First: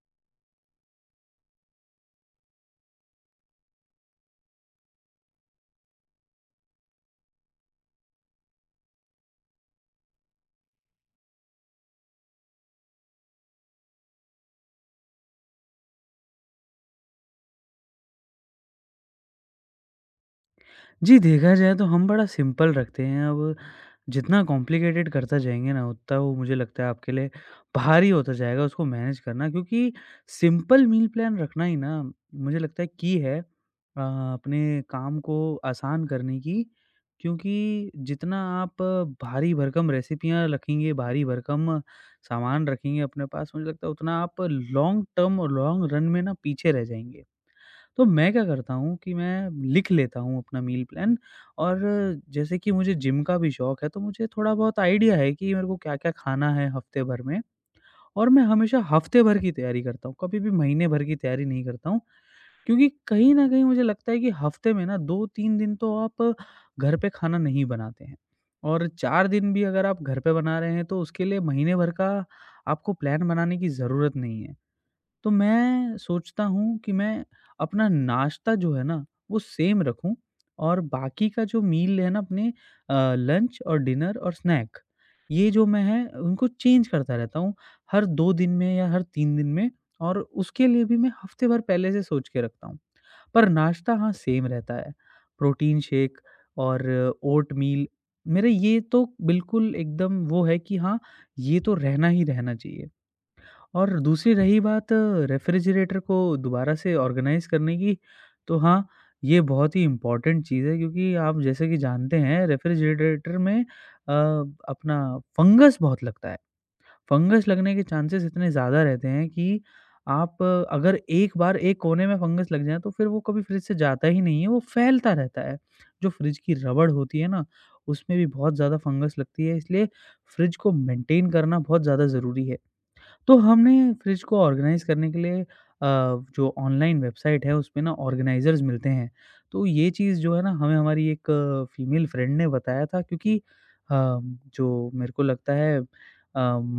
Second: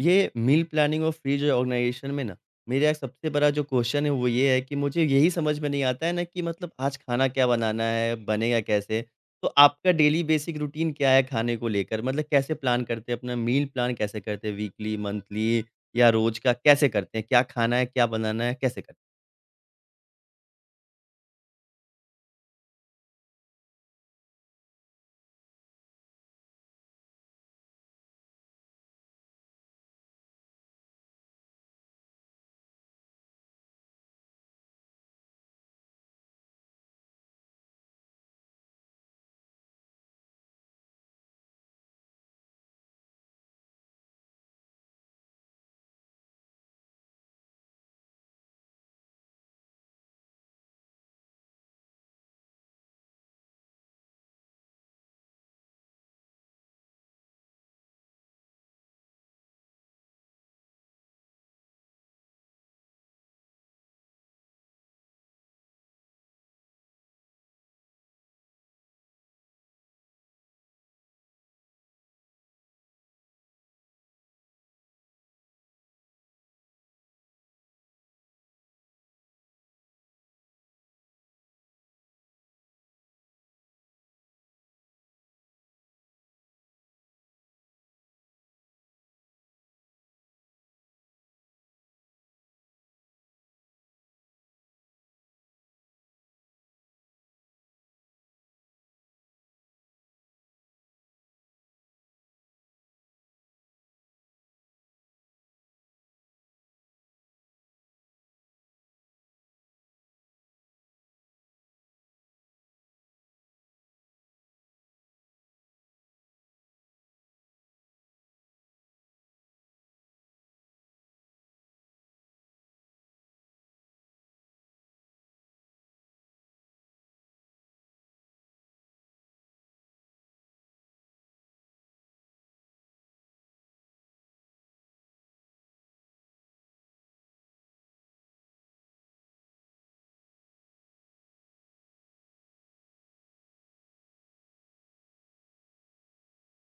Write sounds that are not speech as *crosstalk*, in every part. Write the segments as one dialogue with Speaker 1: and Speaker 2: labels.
Speaker 1: ये meal planning और free जो ऑर्गेनाइजेशन में ना, मेरा सबसे बड़ा जो क्वेश्चन है वो ये है कि मुझे यही समझ में नहीं आता है ना कि मतलब आज खाना क्या बनाना है, बनेगा कैसे? तो आपका डेली बेसिक रूटीन क्या है खाने को लेकर? मतलब कैसे प्लान करते हैं अपना मील प्लान कैसे करते हैं वीकली, मंथली या रोज़ का कैसे करते हैं? क्या खाना है, क्या बनाना है, कैसे करते हैं?
Speaker 2: जी, देखा जाए तो हम बड़ा सिंपल रखते हैं। अब जितना कॉम्प्लिकेटेड करता जाएँगे ना, उतना वो मुझे लगता है आपके लिए भारी होता जाएगा उसको मैनेज करना, क्योंकि सिंपल मील प्लान रखना ही ना मुझे लगता है की है अपने काम को आसान करने की। क्योंकि जितना आप भारी-भरकम रेसिपियाँ रखेंगे, भारी-भरकम सामान रखेंगे अपने पास, मुझे लगता है उतना आप लॉन्ग टर्म और लॉन्ग रन में ना पीछे रह जाएँगे। तो मैं क्या करता हूँ कि मैं लिख लेता हूँ अपना मील प्लान। और जैसे कि मुझे जिम का भी शौक है, तो मुझे थोड़ा बहुत आइडिया है कि मेरे को क्या-क्या खाना है हफ्ते भर में। और मैं हमेशा हफ्ते भर की तैयारी करता हूँ, कभी भी महीने भर की तैयारी नहीं करता हूँ। क्योंकि कहीं न कहीं मुझे लगता है कि हफ्ते में ना 2-3 दिन तो आप घर पे खाना नहीं बनाते हैं, और 4 दिन भी अगर आप घर पे बना रहे हैं तो उसके लिए महीने भर का आपको प्लान बनाने की ज़रूरत नहीं है। तो मैं सोचता हूँ कि मैं अपना नाश्ता जो है ना, वो सेम रखूँ और बाकी का जो मील है ना अपने लंच और डिनर और स्नैक, ये जो मैं है उनको चेंज करता रहता हूँ, हर 2 दिन में या हर 3 दिन में। और उसके लिए भी मैं हफ़्ते भर पहले से सोच के रखता हूँ। पर नाश्ता हाँ, सेम रहता है। प्रोटीन शेक और ओट मील, मेरे ये तो बिल्कुल एकदम वो है कि हाँ, ये तो रहना ही रहना चाहिए। और दूसरी रही बात रेफ्रिजरेटर को दोबारा से ऑर्गेनाइज़ करने की, तो हाँ, ये बहुत ही इम्पोर्टेंट चीज़ है, क्योंकि आप जैसे कि जानते हैं रेफ्रिजरेटर में अपना फंगस बहुत लगता है। फंगस लगने के चांसेस इतने ज़्यादा रहते हैं कि आप अगर एक बार एक कोने में फंगस लग जाए तो फिर वो कभी फ्रिज से जाता ही नहीं है, वो फैलता रहता है। जो फ्रिज की रबड़ होती है ना, उसमें भी बहुत ज़्यादा फंगस लगती है, इसलिए फ्रिज को मेंटेन करना बहुत ज़्यादा ज़रूरी है। तो हमने फ्रिज को ऑर्गेनाइज करने के लिए अ, जो ऑनलाइन वेबसाइट है उसपे ना ऑर्गेनाइज़र्स मिलते हैं। तो ये चीज़ जो है ना हमें हमारी एक फीमेल फ्रेंड ने बताया था, क्योंकि जो मेरे को लगता है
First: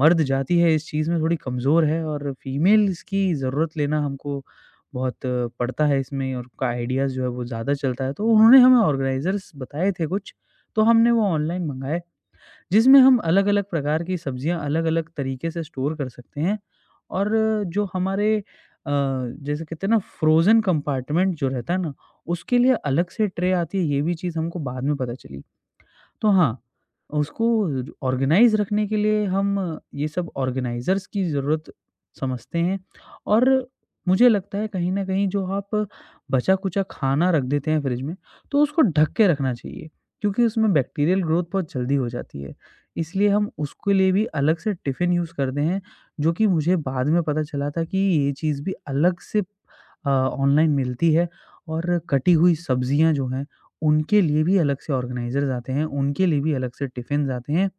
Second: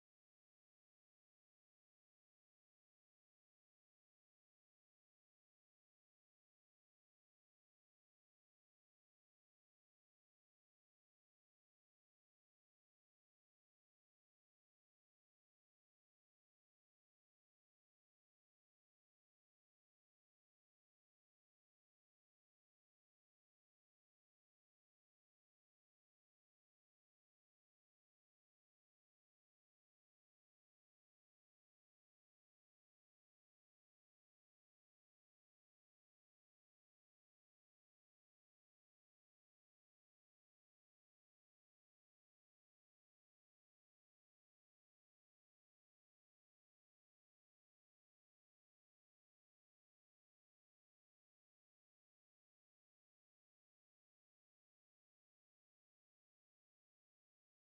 Speaker 2: मर्द जाति है इस चीज़ में थोड़ी कमज़ोर है, और फीमेल्स की ज़रूरत लेना हमको बहुत पड़ता है इसमें, और उनका आइडियाज़ जो है वो ज़्यादा चलता है। तो उन्होंने हमें ऑर्गेनाइज़र्स बताए थे कुछ, तो हमने वो ऑनलाइन मँगाए। जिसमें हम अलग-अलग प्रकार की सब्जियाँ अलग-अलग तरीके से स्टोर कर सकते हैं। और जो हमारे अ, जैसे कहते हैं ना फ्रोज़न कंपार्टमेंट जो रहता है ना, उसके लिए अलग से ट्रे आती है, ये भी चीज़ हमको बाद में पता चली। तो हाँ, उसको ऑर्गेनाइज़ रखने के लिए हम ये सब ऑर्गेनाइज़र्स की ज़रूरत समझते हैं। और मुझे लगता है कहीं न कहीं जो आप बचा-कुचा खाना रख देते हैं फ्रिज में, तो उसको ढक के रखना चाहिए, क्योंकि उसमें बैक्टीरियल ग्रोथ बहुत जल्दी हो जाती है। इसलिए हम उसके लिए भी अलग से टिफ़िन यूज़ करते हैं, जो कि मुझे बाद में पता चला था कि ये चीज़ भी अलग से ऑनलाइन मिलती है। और कटी हुई सब्ज़ियाँ जो हैं उनके लिए भी अलग से ऑर्गनाइज़र्स आते हैं, उनके लिए भी अलग से टिफ़िन्स आते हैं,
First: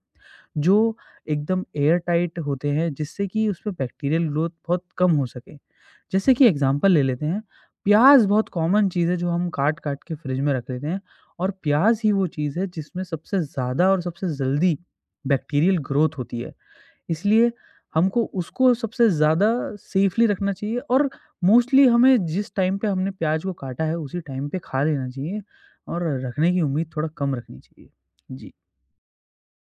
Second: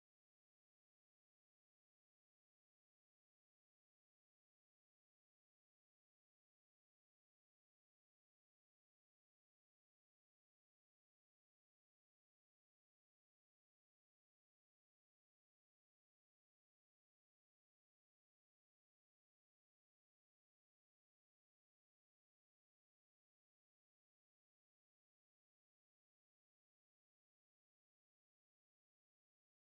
Speaker 2: जो एकदम एयर टाइट होते हैं, जिससे कि उसमें बैक्टीरियल ग्रोथ बहुत कम हो सके। जैसे कि एग्ज़ाम्पल ले लेते हैं, प्याज़ बहुत कॉमन चीज़ है जो हम काट-काट के फ्रिज में रख लेते हैं, और प्याज़ ही वो चीज़ है जिसमें सबसे ज़्यादा और सबसे जल्दी बैक्टीरियल ग्रोथ होती है। इसलिए हमको उसको सबसे ज़्यादा सेफ़ली रखना चाहिए, और मोस्टली हमें जिस टाइम पे हमने प्याज को काटा है उसी टाइम पे खा लेना चाहिए, और रखने की उम्मीद थोड़ा कम रखनी चाहिए। जी।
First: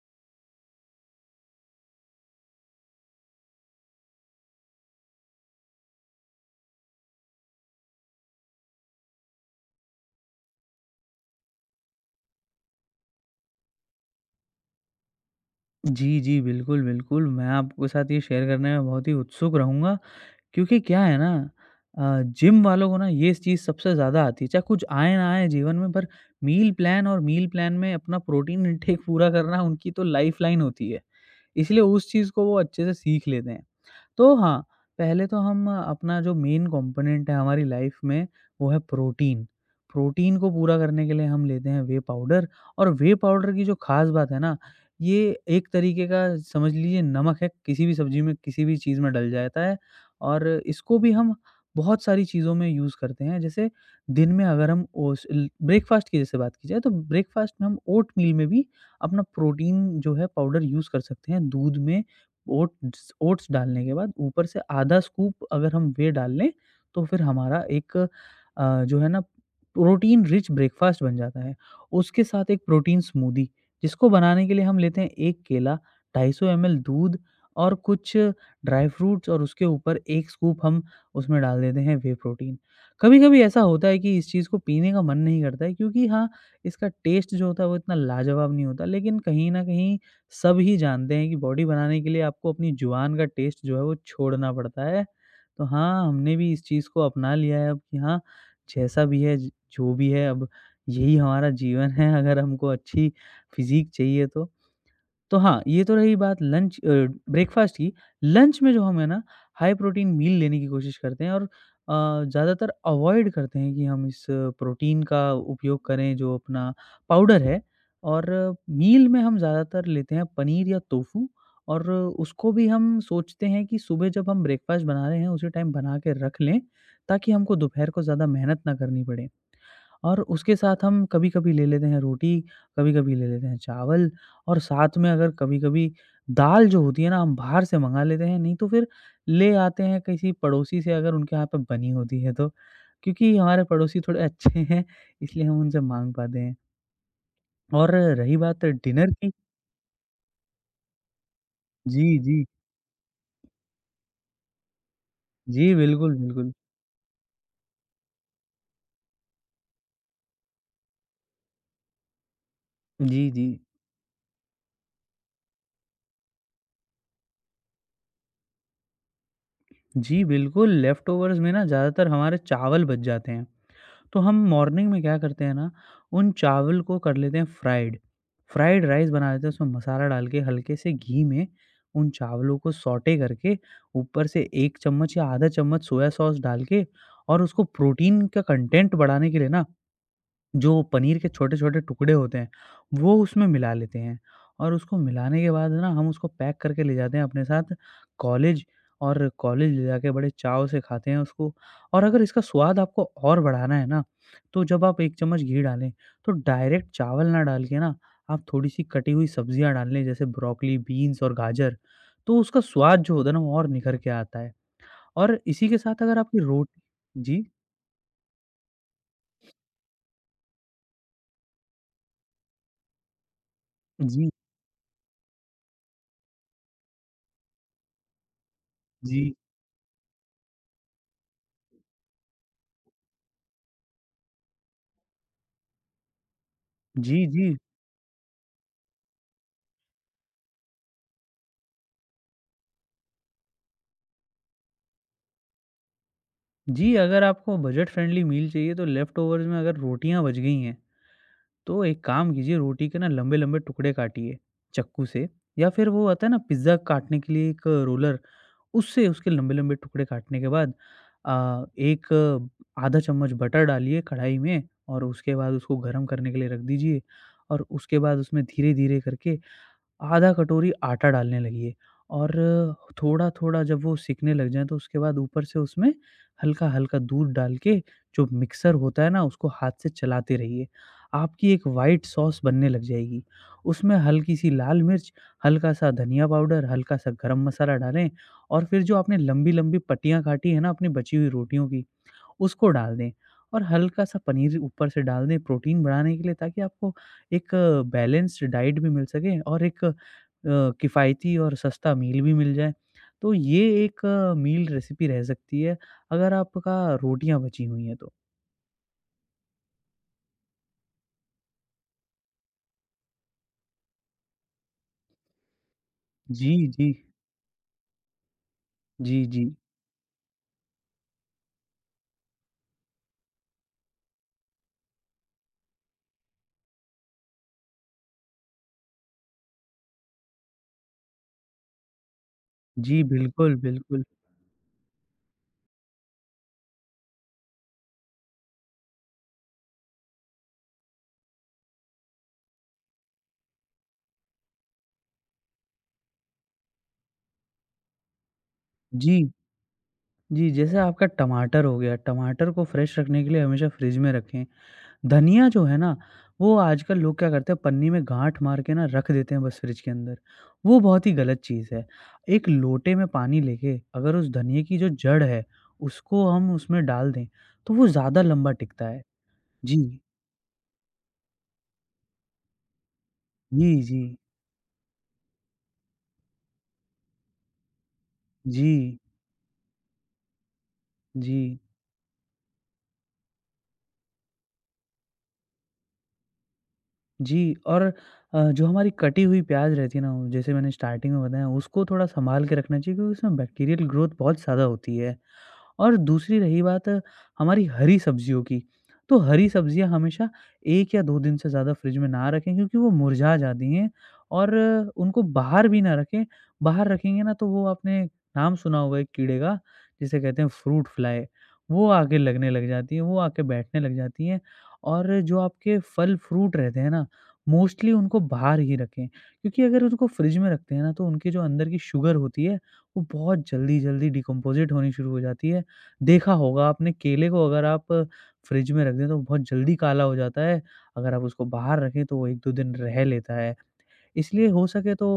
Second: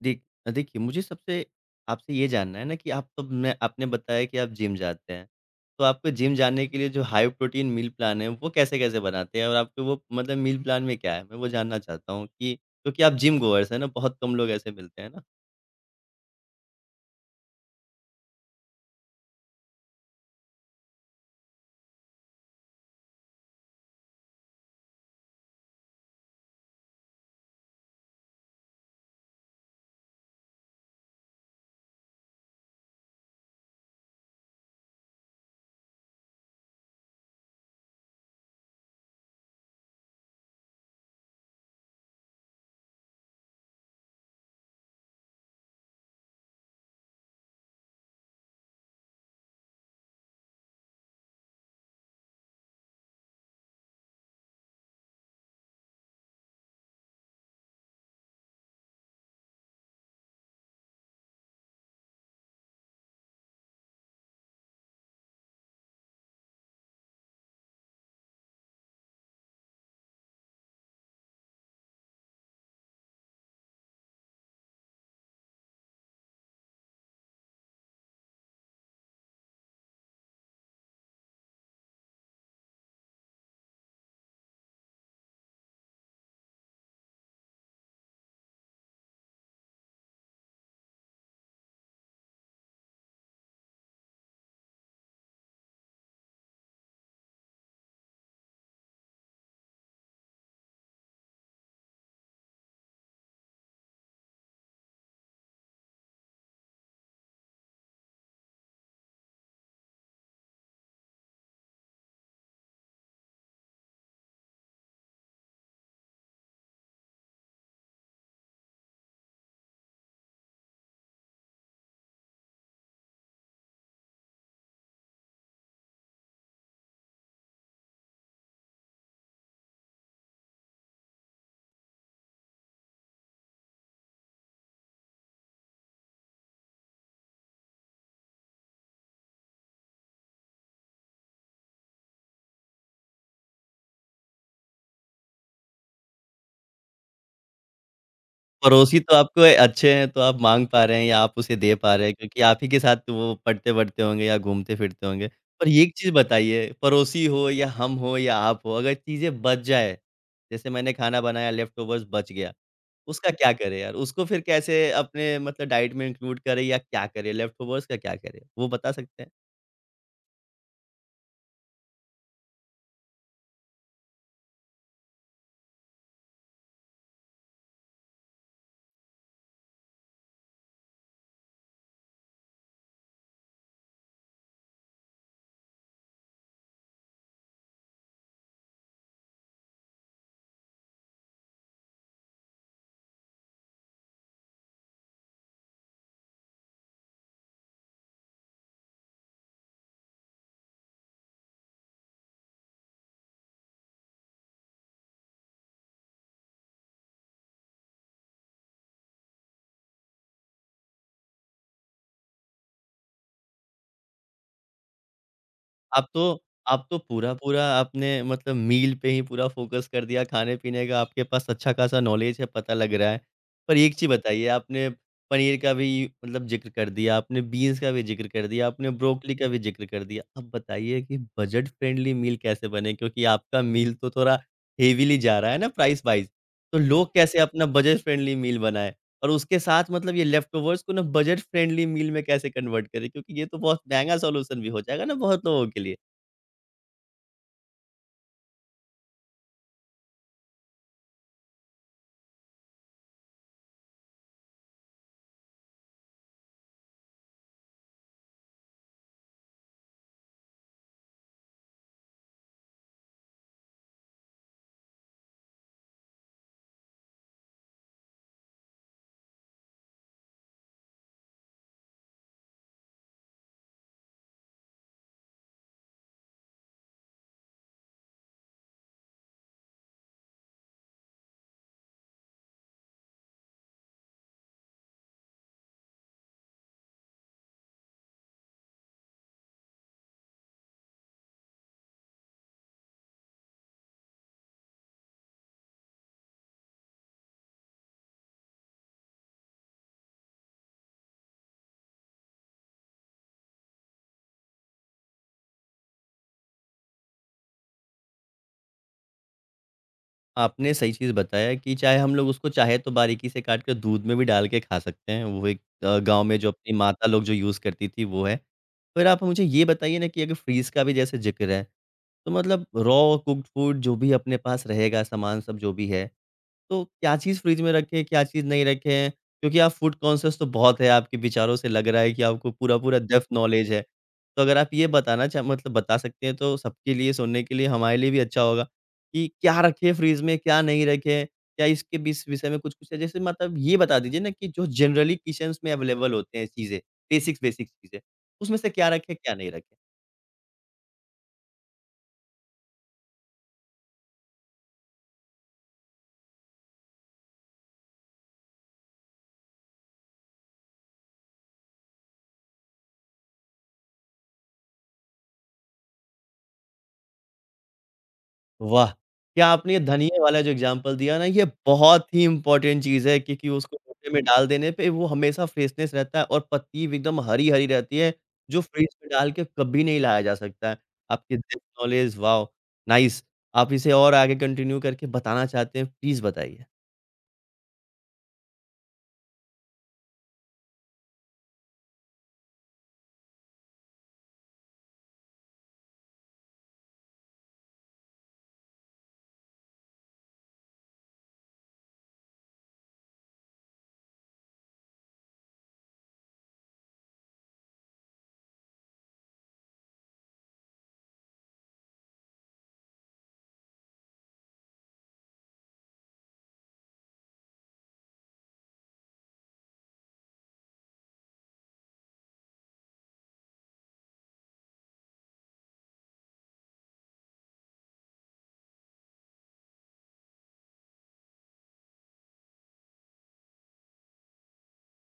Speaker 1: देख देखिए, मुझे सबसे आपसे ये जानना है ना कि आप तब मैं आपने बताया कि आप जिम जाते हैं। तो आपको जिम जाने के लिए जो हाई प्रोटीन मील प्लान है, वो कैसे-कैसे बनाते हैं? और आपके वो मतलब मील प्लान में क्या है? मैं वो जानना चाहता हूँ कि क्योंकि आप जिम गोअर्स हैं ना, बहुत कम लोग ऐसे मिलते हैं ना।
Speaker 2: जी, जी, बिल्कुल, बिल्कुल, मैं आपके साथ ये शेयर करने में बहुत ही उत्सुक रहूँगा, क्योंकि क्या है ना जिम वालों को ना ये चीज़ सबसे ज़्यादा आती है, चाहे कुछ आए ना आए जीवन में, पर मील प्लान और मील प्लान में अपना प्रोटीन इनटेक पूरा करना उनकी तो लाइफ़लाइन होती है। इसलिए उस चीज़ को वो अच्छे से सीख लेते हैं। तो हाँ, पहले तो हम अपना जो मेन कंपोनेंट है हमारी लाइफ में वो है प्रोटीन। प्रोटीन को पूरा करने के लिए हम लेते हैं व्हे पाउडर। और व्हे पाउडर की जो ख़ास बात है ना, ये एक तरीके का समझ लीजिए नमक है, किसी भी सब्ज़ी में, किसी भी चीज़ में डल जाता है। और इसको भी हम बहुत सारी चीज़ों में यूज़ करते हैं। जैसे दिन में अगर हम ओस ल ब्रेकफ़ास्ट की जैसे बात की जाए तो ब्रेकफ़ास्ट में हम ओटमील में भी अपना प्रोटीन जो है पाउडर यूज़ कर सकते हैं, दूध में ओट्स ओट्स डालने के बाद ऊपर से आधा स्कूप अगर हम वे डाल लें, तो फिर हमारा एक जो है ना प्रोटीन रिच ब्रेकफ़ास्ट बन जाता है। उसके साथ एक प्रोटीन स्मूदी, जिसको बनाने के लिए हम लेते हैं 1 केला, 250 एमएल दूध और कुछ ड्राई फ्रूट्स, और उसके ऊपर 1 स्कूप हम उसमें डाल देते हैं वे प्रोटीन। कभी-कभी ऐसा होता है कि इस चीज़ को पीने का मन नहीं करता है, क्योंकि हाँ, इसका टेस्ट जो होता है वो इतना लाजवाब नहीं होता, लेकिन कहीं न कहीं सब ही जानते हैं कि बॉडी बनाने के लिए आपको अपनी जुबान का टेस्ट जो है वो छोड़ना पड़ता है। तो हाँ, हमने भी इस चीज़ को अपना लिया है अब कि हाँ, जैसा भी है ज जो भी है, अब यही हमारा जीवन है अगर हमको अच्छी फ़िज़ीक चाहिए तो। तो हाँ, ये तो रही बात ब्रेकफ़ास्ट की। लंच में जो हम है ना हाई प्रोटीन मील लेने की कोशिश करते हैं, और ज़्यादातर अवॉइड करते हैं कि हम इस प्रोटीन का उपयोग करें जो अपना पाउडर है। और मील में हम ज़्यादातर लेते हैं पनीर या टोफू, और उसको भी हम सोचते हैं कि सुबह जब हम ब्रेकफ़ास्ट बना रहे हैं उसी टाइम बना के रख लें, ताकि हमको दोपहर को ज़्यादा मेहनत ना करनी पड़े। और उसके साथ हम कभी-कभी ले लेते हैं रोटी, कभी-कभी ले लेते हैं चावल, और साथ में अगर कभी-कभी दाल जो होती है ना, हम बाहर से मँगा लेते हैं, नहीं तो फिर ले आते हैं किसी पड़ोसी से अगर उनके यहाँ पे बनी होती है तो। क्योंकि हमारे पड़ोसी थोड़े अच्छे हैं, इसलिए हम उनसे माँग पाते हैं। और रही बात
Speaker 1: पड़ोसी
Speaker 2: डिनर
Speaker 1: तो
Speaker 2: की।
Speaker 1: आपको अच्छे हैं, तो आप माँग पा रहे हैं या आप उसे दे पा
Speaker 2: जी,
Speaker 1: रहे हैं क्योंकि
Speaker 2: जी।
Speaker 1: आप ही के साथ तो वो पढ़ते-वढ़ते होंगे या घूमते-फिरते होंगे। पर
Speaker 2: जी,
Speaker 1: ये एक चीज़
Speaker 2: बिल्कुल, बिल्कुल।
Speaker 1: बताइए, पड़ोसी हो या हम हो या आप हो, अगर चीज़ें बच जाए, जैसे मैंने खाना बनाया लेफ्ट ओवर्स बच गया।
Speaker 2: जी,
Speaker 1: उसका
Speaker 2: जी।
Speaker 1: क्या करें यार? उसको फिर कैसे अपने मतलब डाइट में इंक्लूड करें या क्या करें? लेफ्ट ओवर्स का क्या करें? वो बता सकते हैं?
Speaker 2: जी, बिल्कुल, लेफ्ट ओवर्स में ना ज़्यादातर हमारे चावल बच जाते हैं। तो हम मॉर्निंग में क्या करते हैं ना, उन चावल को कर लेते हैं फ्राइड। फ्राइड राइस बना लेते हैं, उसमें मसाला डाल के हल्के से घी में उन चावलों को सौटे करके, ऊपर से 1 चम्मच या आधा चम्मच सोया सॉस डाल के, और उसको प्रोटीन का कंटेंट बढ़ाने के लिए ना जो पनीर के छोटे-छोटे टुकड़े होते हैं, वो उसमें मिला लेते हैं, और उसको मिलाने के बाद ना हम उसको पैक करके ले जाते हैं अपने साथ कॉलेज। और कॉलेज ले जाके बड़े चाव से खाते हैं उसको। और अगर इसका स्वाद आपको और बढ़ाना है ना, तो जब आप 1 चम्मच घी डालें, तो डायरेक्ट चावल ना डाल के ना आप थोड़ी-सी कटी हुई सब्जियाँ डाल लें, जैसे ब्रोकली, बीन्स और गाजर, तो उसका स्वाद जो होता है ना वो और निखर के आता है। और इसी के साथ
Speaker 1: आप
Speaker 2: अगर आपकी
Speaker 1: तो
Speaker 2: रोटी
Speaker 1: आप तो
Speaker 2: जी,
Speaker 1: पूरा-पूरा आपने मतलब मील पे ही पूरा फ़ोकस कर दिया, खाने-पीने का आपके पास अच्छा-खासा नॉलेज है, पता लग रहा है। पर एक चीज़
Speaker 2: जी,
Speaker 1: बताइए, आपने पनीर का भी मतलब ज़िक्र कर दिया, आपने बीन्स का भी ज़िक्र कर दिया, आपने
Speaker 2: जी,
Speaker 1: ब्रोकली का भी ज़िक्र कर दिया। अब बताइए कि बजट फ्रेंडली मील कैसे बने? क्योंकि आपका मील तो थोड़ा हेवीली जा रहा है ना प्राइस वाइज़। तो लोग
Speaker 2: जी,
Speaker 1: कैसे
Speaker 2: जी।
Speaker 1: अपना बजट फ्रेंडली मील बनाएँ? और उसके साथ मतलब ये लेफ्टओवर्स को ना बजट फ्रेंडली मील में कैसे कन्वर्ट करें? क्योंकि ये तो बहुत महँगा सॉल्यूशन भी हो जाएगा ना बहुत लोगों के लिए।
Speaker 2: जी, अगर आपको बजट फ्रेंडली मील चाहिए तो लेफ्टओवर्स में अगर रोटियाँ बच गई हैं, तो एक काम कीजिए, रोटी के ना लंबे-लंबे टुकड़े काटिए चाकू से, या फिर वो आता है ना पिज़्ज़ा काटने के लिए एक रोलर, उससे उसके लंबे-लंबे टुकड़े काटने के बाद एक आधा चम्मच बटर डालिए कढ़ाई में, और उसके बाद उसको गरम करने के लिए रख दीजिए, और उसके बाद उसमें धीरे-धीरे करके आधा कटोरी आटा डालने लगिए, और थोड़ा-थोड़ा जब वो सिकने लग जाएँ तो उसके बाद ऊपर से उसमें हल्का-हल्का दूध डाल के जो मिक्सर होता है ना उसको हाथ से चलाते रहिए। आपकी एक व्हाइट सॉस बनने लग जाएगी। उसमें हल्की-सी लाल मिर्च, हल्का-सा धनिया पाउडर, हल्का-सा गरम मसाला डालें, और फिर जो आपने लंबी-लंबी पट्टियाँ काटी है ना अपनी बची हुई रोटियों की उसको डाल दें, और हल्का-सा पनीर ऊपर से डाल दें प्रोटीन बढ़ाने के लिए, ताकि आपको एक बैलेंस्ड डाइट भी मिल सके और एक किफ़ायती और सस्ता मील भी मिल जाए। तो ये एक मील रेसिपी रह सकती है, अगर आपका रोटियाँ बची हुई हैं तो।
Speaker 1: आपने सही चीज़ बताया कि चाहे हम लोग उसको चाहे तो बारीकी से काट के दूध में भी डाल के खा सकते हैं। वो एक गाँव में जो
Speaker 2: जी,
Speaker 1: अपनी
Speaker 2: जी।
Speaker 1: माता लोग जो यूज़ करती थी वो है। फिर आप
Speaker 2: जी, जी।
Speaker 1: मुझे ये बताइए ना कि अगर फ्रीज़ का भी जैसे ज़िक्र है, तो मतलब रॉ कुक्ड फूड जो भी अपने पास रहेगा सामान सब जो भी है, तो क्या चीज़ फ्रिज में रखें, क्या चीज़ नहीं रखें? क्योंकि आप फूड कॉन्शियस तो बहुत है, आपके विचारों से लग रहा है कि आपको पूरा-पूरा
Speaker 2: जी,
Speaker 1: डेप्थ *laughs*
Speaker 2: बिल्कुल,
Speaker 1: नॉलेज है।
Speaker 2: बिल्कुल।
Speaker 1: तो अगर आप ये बताना चाह मतलब बता सकते हैं तो सबके लिए सुनने के लिए हमारे लिए भी अच्छा होगा कि क्या रखें फ्रिज में, क्या नहीं रखें? क्या इसके बीस विषय में कुछ-कुछ है? जैसे मतलब ये बता दीजिए ना कि जो जनरली किचन्स में अवेलेबल होते हैं चीज़ें, बेसिक्स-बेसिक्स चीज़ें, उसमें से क्या रखें,
Speaker 2: जी,
Speaker 1: क्या नहीं रखें?
Speaker 2: जी, जैसे आपका टमाटर हो गया, टमाटर को फ्रेश रखने के लिए हमेशा फ्रिज में रखें। धनिया जो है ना, वो आजकल लोग क्या करते हैं पन्नी में गाँठ मार के ना रख देते हैं बस फ्रिज के अंदर। वो बहुत ही गलत चीज़ है। एक लोटे में पानी लेके अगर उस धनिये की जो जड़ है, उसको हम उसमें डाल दें, तो वो ज़्यादा लंबा टिकता
Speaker 1: वाह!
Speaker 2: है।
Speaker 1: क्या आपने ये
Speaker 2: जी।
Speaker 1: धनिये वाला जो एग्ज़ाम्पल दिया ना, ये बहुत ही इम्पोर्टेंट चीज़ है क्योंकि
Speaker 2: जी,
Speaker 1: उसको
Speaker 2: जी।
Speaker 1: रोटी में डाल देने पे वो हमेशा फ्रेशनेस रहता है और पत्ती भी एकदम हरी-हरी रहती है, जो फ्रिज
Speaker 2: जी,
Speaker 1: में डाल के कभी नहीं लाया जा सकता है। आपकी दिस
Speaker 2: जी,
Speaker 1: नॉलेज वाओ! नाइस। आप इसे और आगे कंटिन्यू करके बताना चाहते हैं, प्लीज़ बताइए।
Speaker 2: जी और जो हमारी कटी हुई प्याज़ रहती है ना, जैसे मैंने स्टार्टिंग में बताया उसको थोड़ा सँभाल के रखना चाहिए क्योंकि उसमें बैक्टीरियल ग्रोथ बहुत ज़्यादा होती है। और दूसरी रही बात हमारी हरी सब्जियों की, तो हरी सब्जियाँ हमेशा 1 या 2 दिन से ज़्यादा फ्रिज में ना रखें क्योंकि वो मुरझा जाती हैं और उनको बाहर भी ना रखें। बाहर रखेंगे ना तो वो आपने नाम सुना होगा एक कीड़े का, जिसे कहते हैं फ्रूट फ्लाई, वो आके लगने लग जाती हैं, वो आके बैठने लग जाती हैं और जो आपके फल फ्रूट रहते हैं ना, मोस्टली उनको बाहर ही रखें क्योंकि अगर उनको फ्रिज में रखते हैं ना तो उनके जो अंदर की शुगर होती है, वो बहुत जल्दी-जल्दी डिकम्पोज़िट होनी शुरू हो जाती है। देखा होगा आपने केले को अगर आप फ्रिज में रख दें तो बहुत जल्दी काला हो जाता है। अगर आप उसको बाहर रखें तो वो 1-2 दिन रह लेता है। इसलिए हो सके तो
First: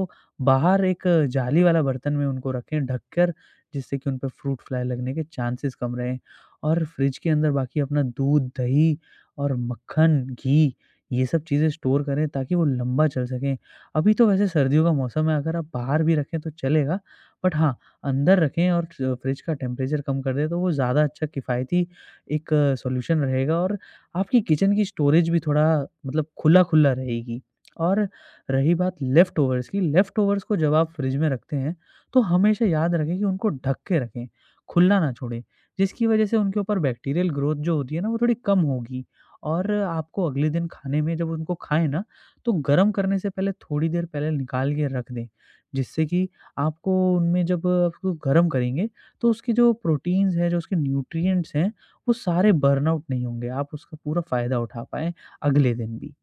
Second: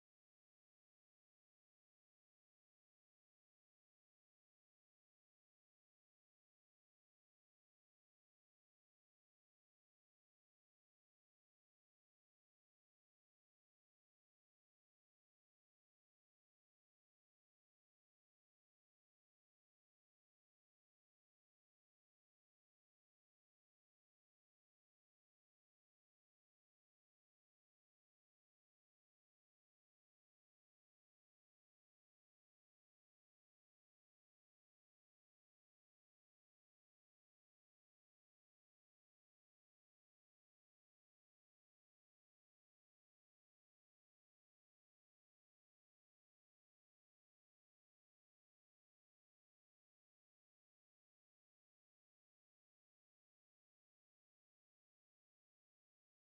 Speaker 2: बाहर एक जाली वाला बर्तन में उनको रखें, ढक कर जिससे कि उन पे फ्रूट फ्लाई लगने के चांसेस कम रहें। और फ्रिज के अंदर बाकी अपना दूध, दही और मक्खन, घी ये सब चीज़ें स्टोर करें ताकि वो लंबा चल सकें। अभी तो वैसे सर्दियों का मौसम है, अगर आप बाहर भी रखें तो चलेगा, बट हाँ, अंदर रखें और च फ्रिज का टेम्परेचर कम कर दें तो वो ज़्यादा अच्छा किफ़ायती एक सॉल्यूशन रहेगा और आपकी किचन की स्टोरेज भी थोड़ा मतलब खुला-खुला रहेगी। और रही बात लेफ़्टओवर्स की, लेफ़्टओवर्स को जब आप फ्रिज में रखते हैं, तो हमेशा याद रखें कि उनको ढक के रखें, खुला ना छोड़ें, जिसकी वज़ह से उनके ऊपर बैक्टीरियल ग्रोथ जो होती है ना, वो थोड़ी कम होगी। और आपको अगले दिन खाने में जब उनको खाएँ ना, तो गरम करने से पहले थोड़ी देर पहले निकाल के रख दें, जिससे कि आपको उनमें जब आपको गरम करेंगे, तो उसके जो प्रोटीन्स हैं, जो उसके न्यूट्रिएंट्स हैं, वो सारे बर्न आउट नहीं होंगे, आप उसका पूरा फ़ायदा उठा पाएँ अगले दिन भी।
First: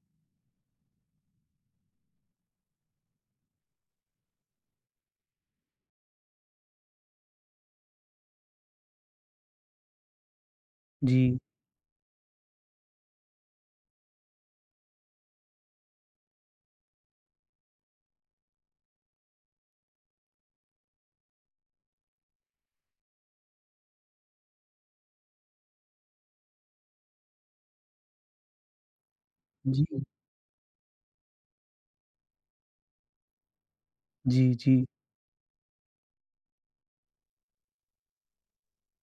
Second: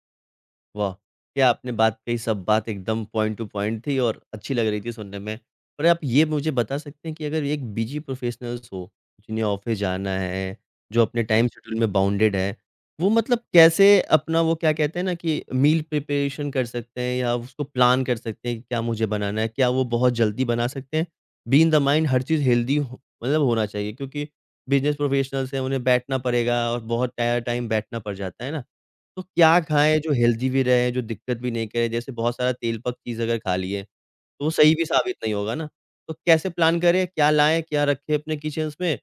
Speaker 1: वाह! क्या आपने बात कही, सब बात एकदम पॉइंट टू पॉइंट थी और अच्छी लग रही थी सुनने में। पर आप ये मुझे बता सकते हैं कि अगर एक बिज़ी प्रोफ़ेशनल्स हो, जिन्हें ऑफ़िस जाना है, जो अपने
Speaker 2: जी,
Speaker 1: टाइम शेड्यूल में बाउंडेड है, वो मतलब कैसे अपना वो क्या कहते हैं ना कि मील प्रिपरेशन कर सकते हैं या उसको प्लान कर सकते हैं कि क्या मुझे बनाना है? क्या वो बहुत जल्दी बना सकते हैं? बीइंग द माइंड हर चीज़ हेल्दी हो मतलब होना चाहिए क्योंकि बिज़नेस प्रोफ़ेशनल्स हैं, उन्हें बैठना पड़ेगा और बहुत टाय टाइम बैठना पड़ जाता है ना? तो क्या
Speaker 2: जी,
Speaker 1: खाएँ जो हेल्दी भी रहे, जो दिक्कत भी नहीं करे? जैसे बहुत सारा तेल-पक चीज़ अगर खा लिए, तो
Speaker 2: जी,
Speaker 1: वो सही
Speaker 2: जी।
Speaker 1: भी साबित नहीं होगा ना। तो कैसे प्लान करें? क्या लाएँ, क्या रखें अपने किचन्स में?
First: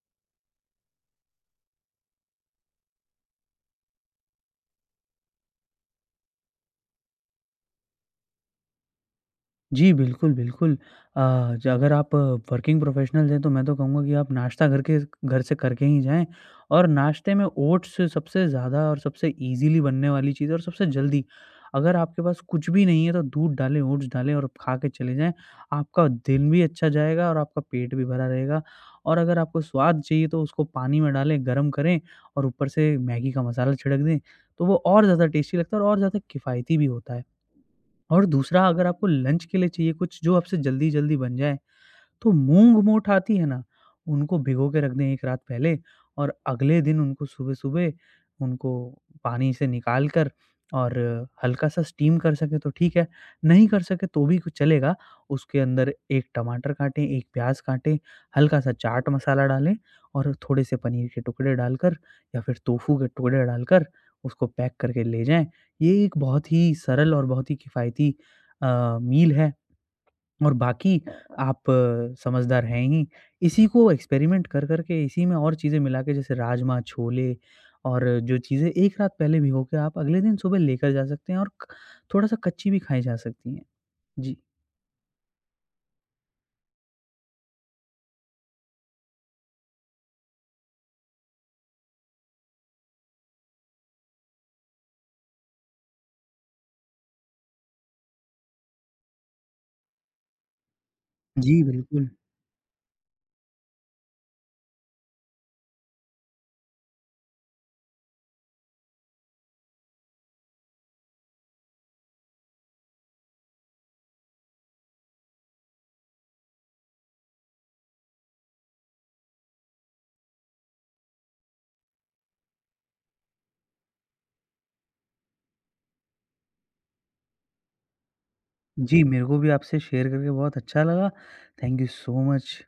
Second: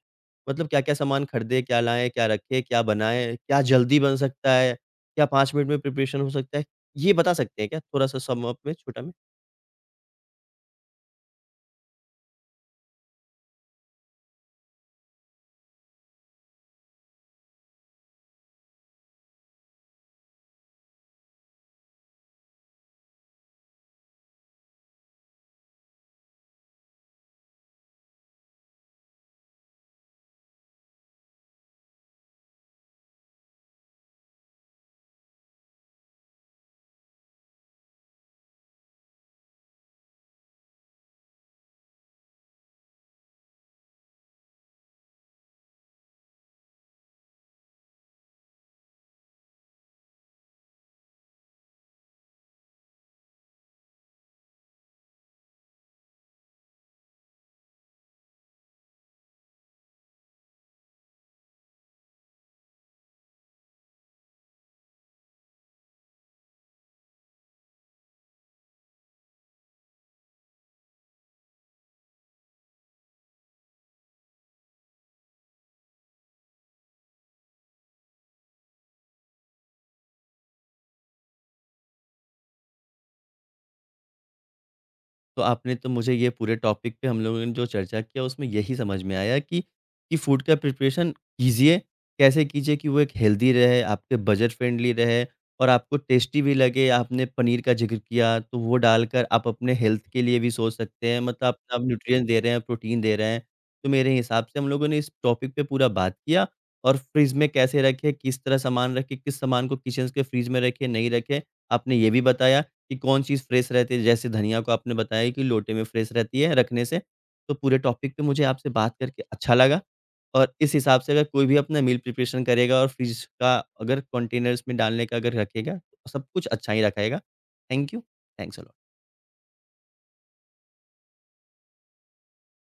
Speaker 1: मतलब क्या-क्या सामान खरीदें, क्या लाएँ, क्या रखें, क्या बनाएँ? क्या जल्दी बन सकता है? क्या 5 मिनट में प्रिपरेशन हो सकता है? ये बता सकते हैं क्या थोड़ा-सा सम अप में छोटा में?
Speaker 2: जी, बिल्कुल, बिल्कुल। अ, ज अगर आप वर्किंग प्रोफ़ेशनल्स हैं, तो मैं तो कहूँगा कि आप नाश्ता घर से करके ही जाएँ और नाश्ते में ओट्स सबसे ज़्यादा और सबसे ईज़िली बनने वाली चीज़ है और सबसे जल्दी। अगर आपके पास कुछ भी नहीं है, तो दूध डालें, ओट्स डालें और खा के चले जाएँ। आपका दिन भी अच्छा जाएगा और आपका पेट भी भरा रहेगा। और अगर आपको स्वाद चाहिए, तो उसको पानी में डालें, गरम करें और ऊपर से मैगी का मसाला छिड़क दें, तो वो और ज़्यादा टेस्टी लगता है और ज़्यादा किफ़ायती भी होता है। और दूसरा, अगर आपको लंच के लिए चाहिए कुछ जो आपसे जल्दी-जल्दी बन जाए, तो मूंग-मोठ आती है ना, उनको भिगो के रख दें 1 रात पहले और अगले दिन उनको सुबह-सुबह उनको पानी से निकाल कर और हल्का-सा स्टीम कर सकें तो ठीक है, नहीं कर सके तो भी कुछ चलेगा। उसके अंदर 1 टमाटर काटें, 1 प्याज़ काटें, हल्का-सा चाट मसाला डालें और थोड़े से पनीर के टुकड़े डालकर या फिर टोफू के टुकड़े डालकर उसको पैक करके ले जाएँ। ये एक बहुत ही सरल और बहुत ही किफ़ायती मील है। और बाकी आप समझदार हैं ही, इसी को एक्सपेरिमेंट कर कर के इसी में और चीज़ें मिला के जैसे राजमा, छोले और जो चीज़ें एक रात पहले भिगो के आप अगले दिन सुबह लेकर जा सकते हैं और क थोड़ा-सा कच्ची भी खाई जा सकती हैं। जी।
Speaker 1: तो आपने तो मुझे ये पूरे टॉपिक पे हम लोगों ने जो चर्चा किया उसमें यही समझ में आया कि फूड का प्रिपरेशन कीजिए, कैसे कीजिए कि वो एक हेल्दी रहे, आपके बजट फ्रेंडली रहे और आपको टेस्टी भी लगे। आपने पनीर का ज़िक्र किया तो वो डालकर आप अपने हेल्थ के लिए भी सोच सकते हैं मतलब
Speaker 2: जी,
Speaker 1: अपना आप
Speaker 2: बिल्कुल।
Speaker 1: न्यूट्रिएंट दे रहे हैं, प्रोटीन दे रहे हैं। तो मेरे हिसाब से हम लोगों ने इस टॉपिक पे पूरा बात किया और फ्रिज में कैसे रखें, किस तरह सामान रखें, किस सामान को किचन के फ्रिज में रखें, नहीं रखें, आपने ये भी बताया। कि कौन चीज़ फ्रेश रहती है, जैसे धनिया को आपने बताया कि लोटे में फ्रेश रहती है रखने से। तो पूरे टॉपिक पे मुझे आपसे बात करके अच्छा लगा और इस हिसाब से अगर कोई भी अपना मील प्रिपरेशन करेगा और फ्रिज का अगर कंटेनर्स में डालने का अगर रखेगा, तो सब कुछ अच्छा ही रखेगा। Thank you. Thanks a lot.
Speaker 2: जी, मेरे को भी आपसे शेयर करके बहुत अच्छा लगा। Thank you so much.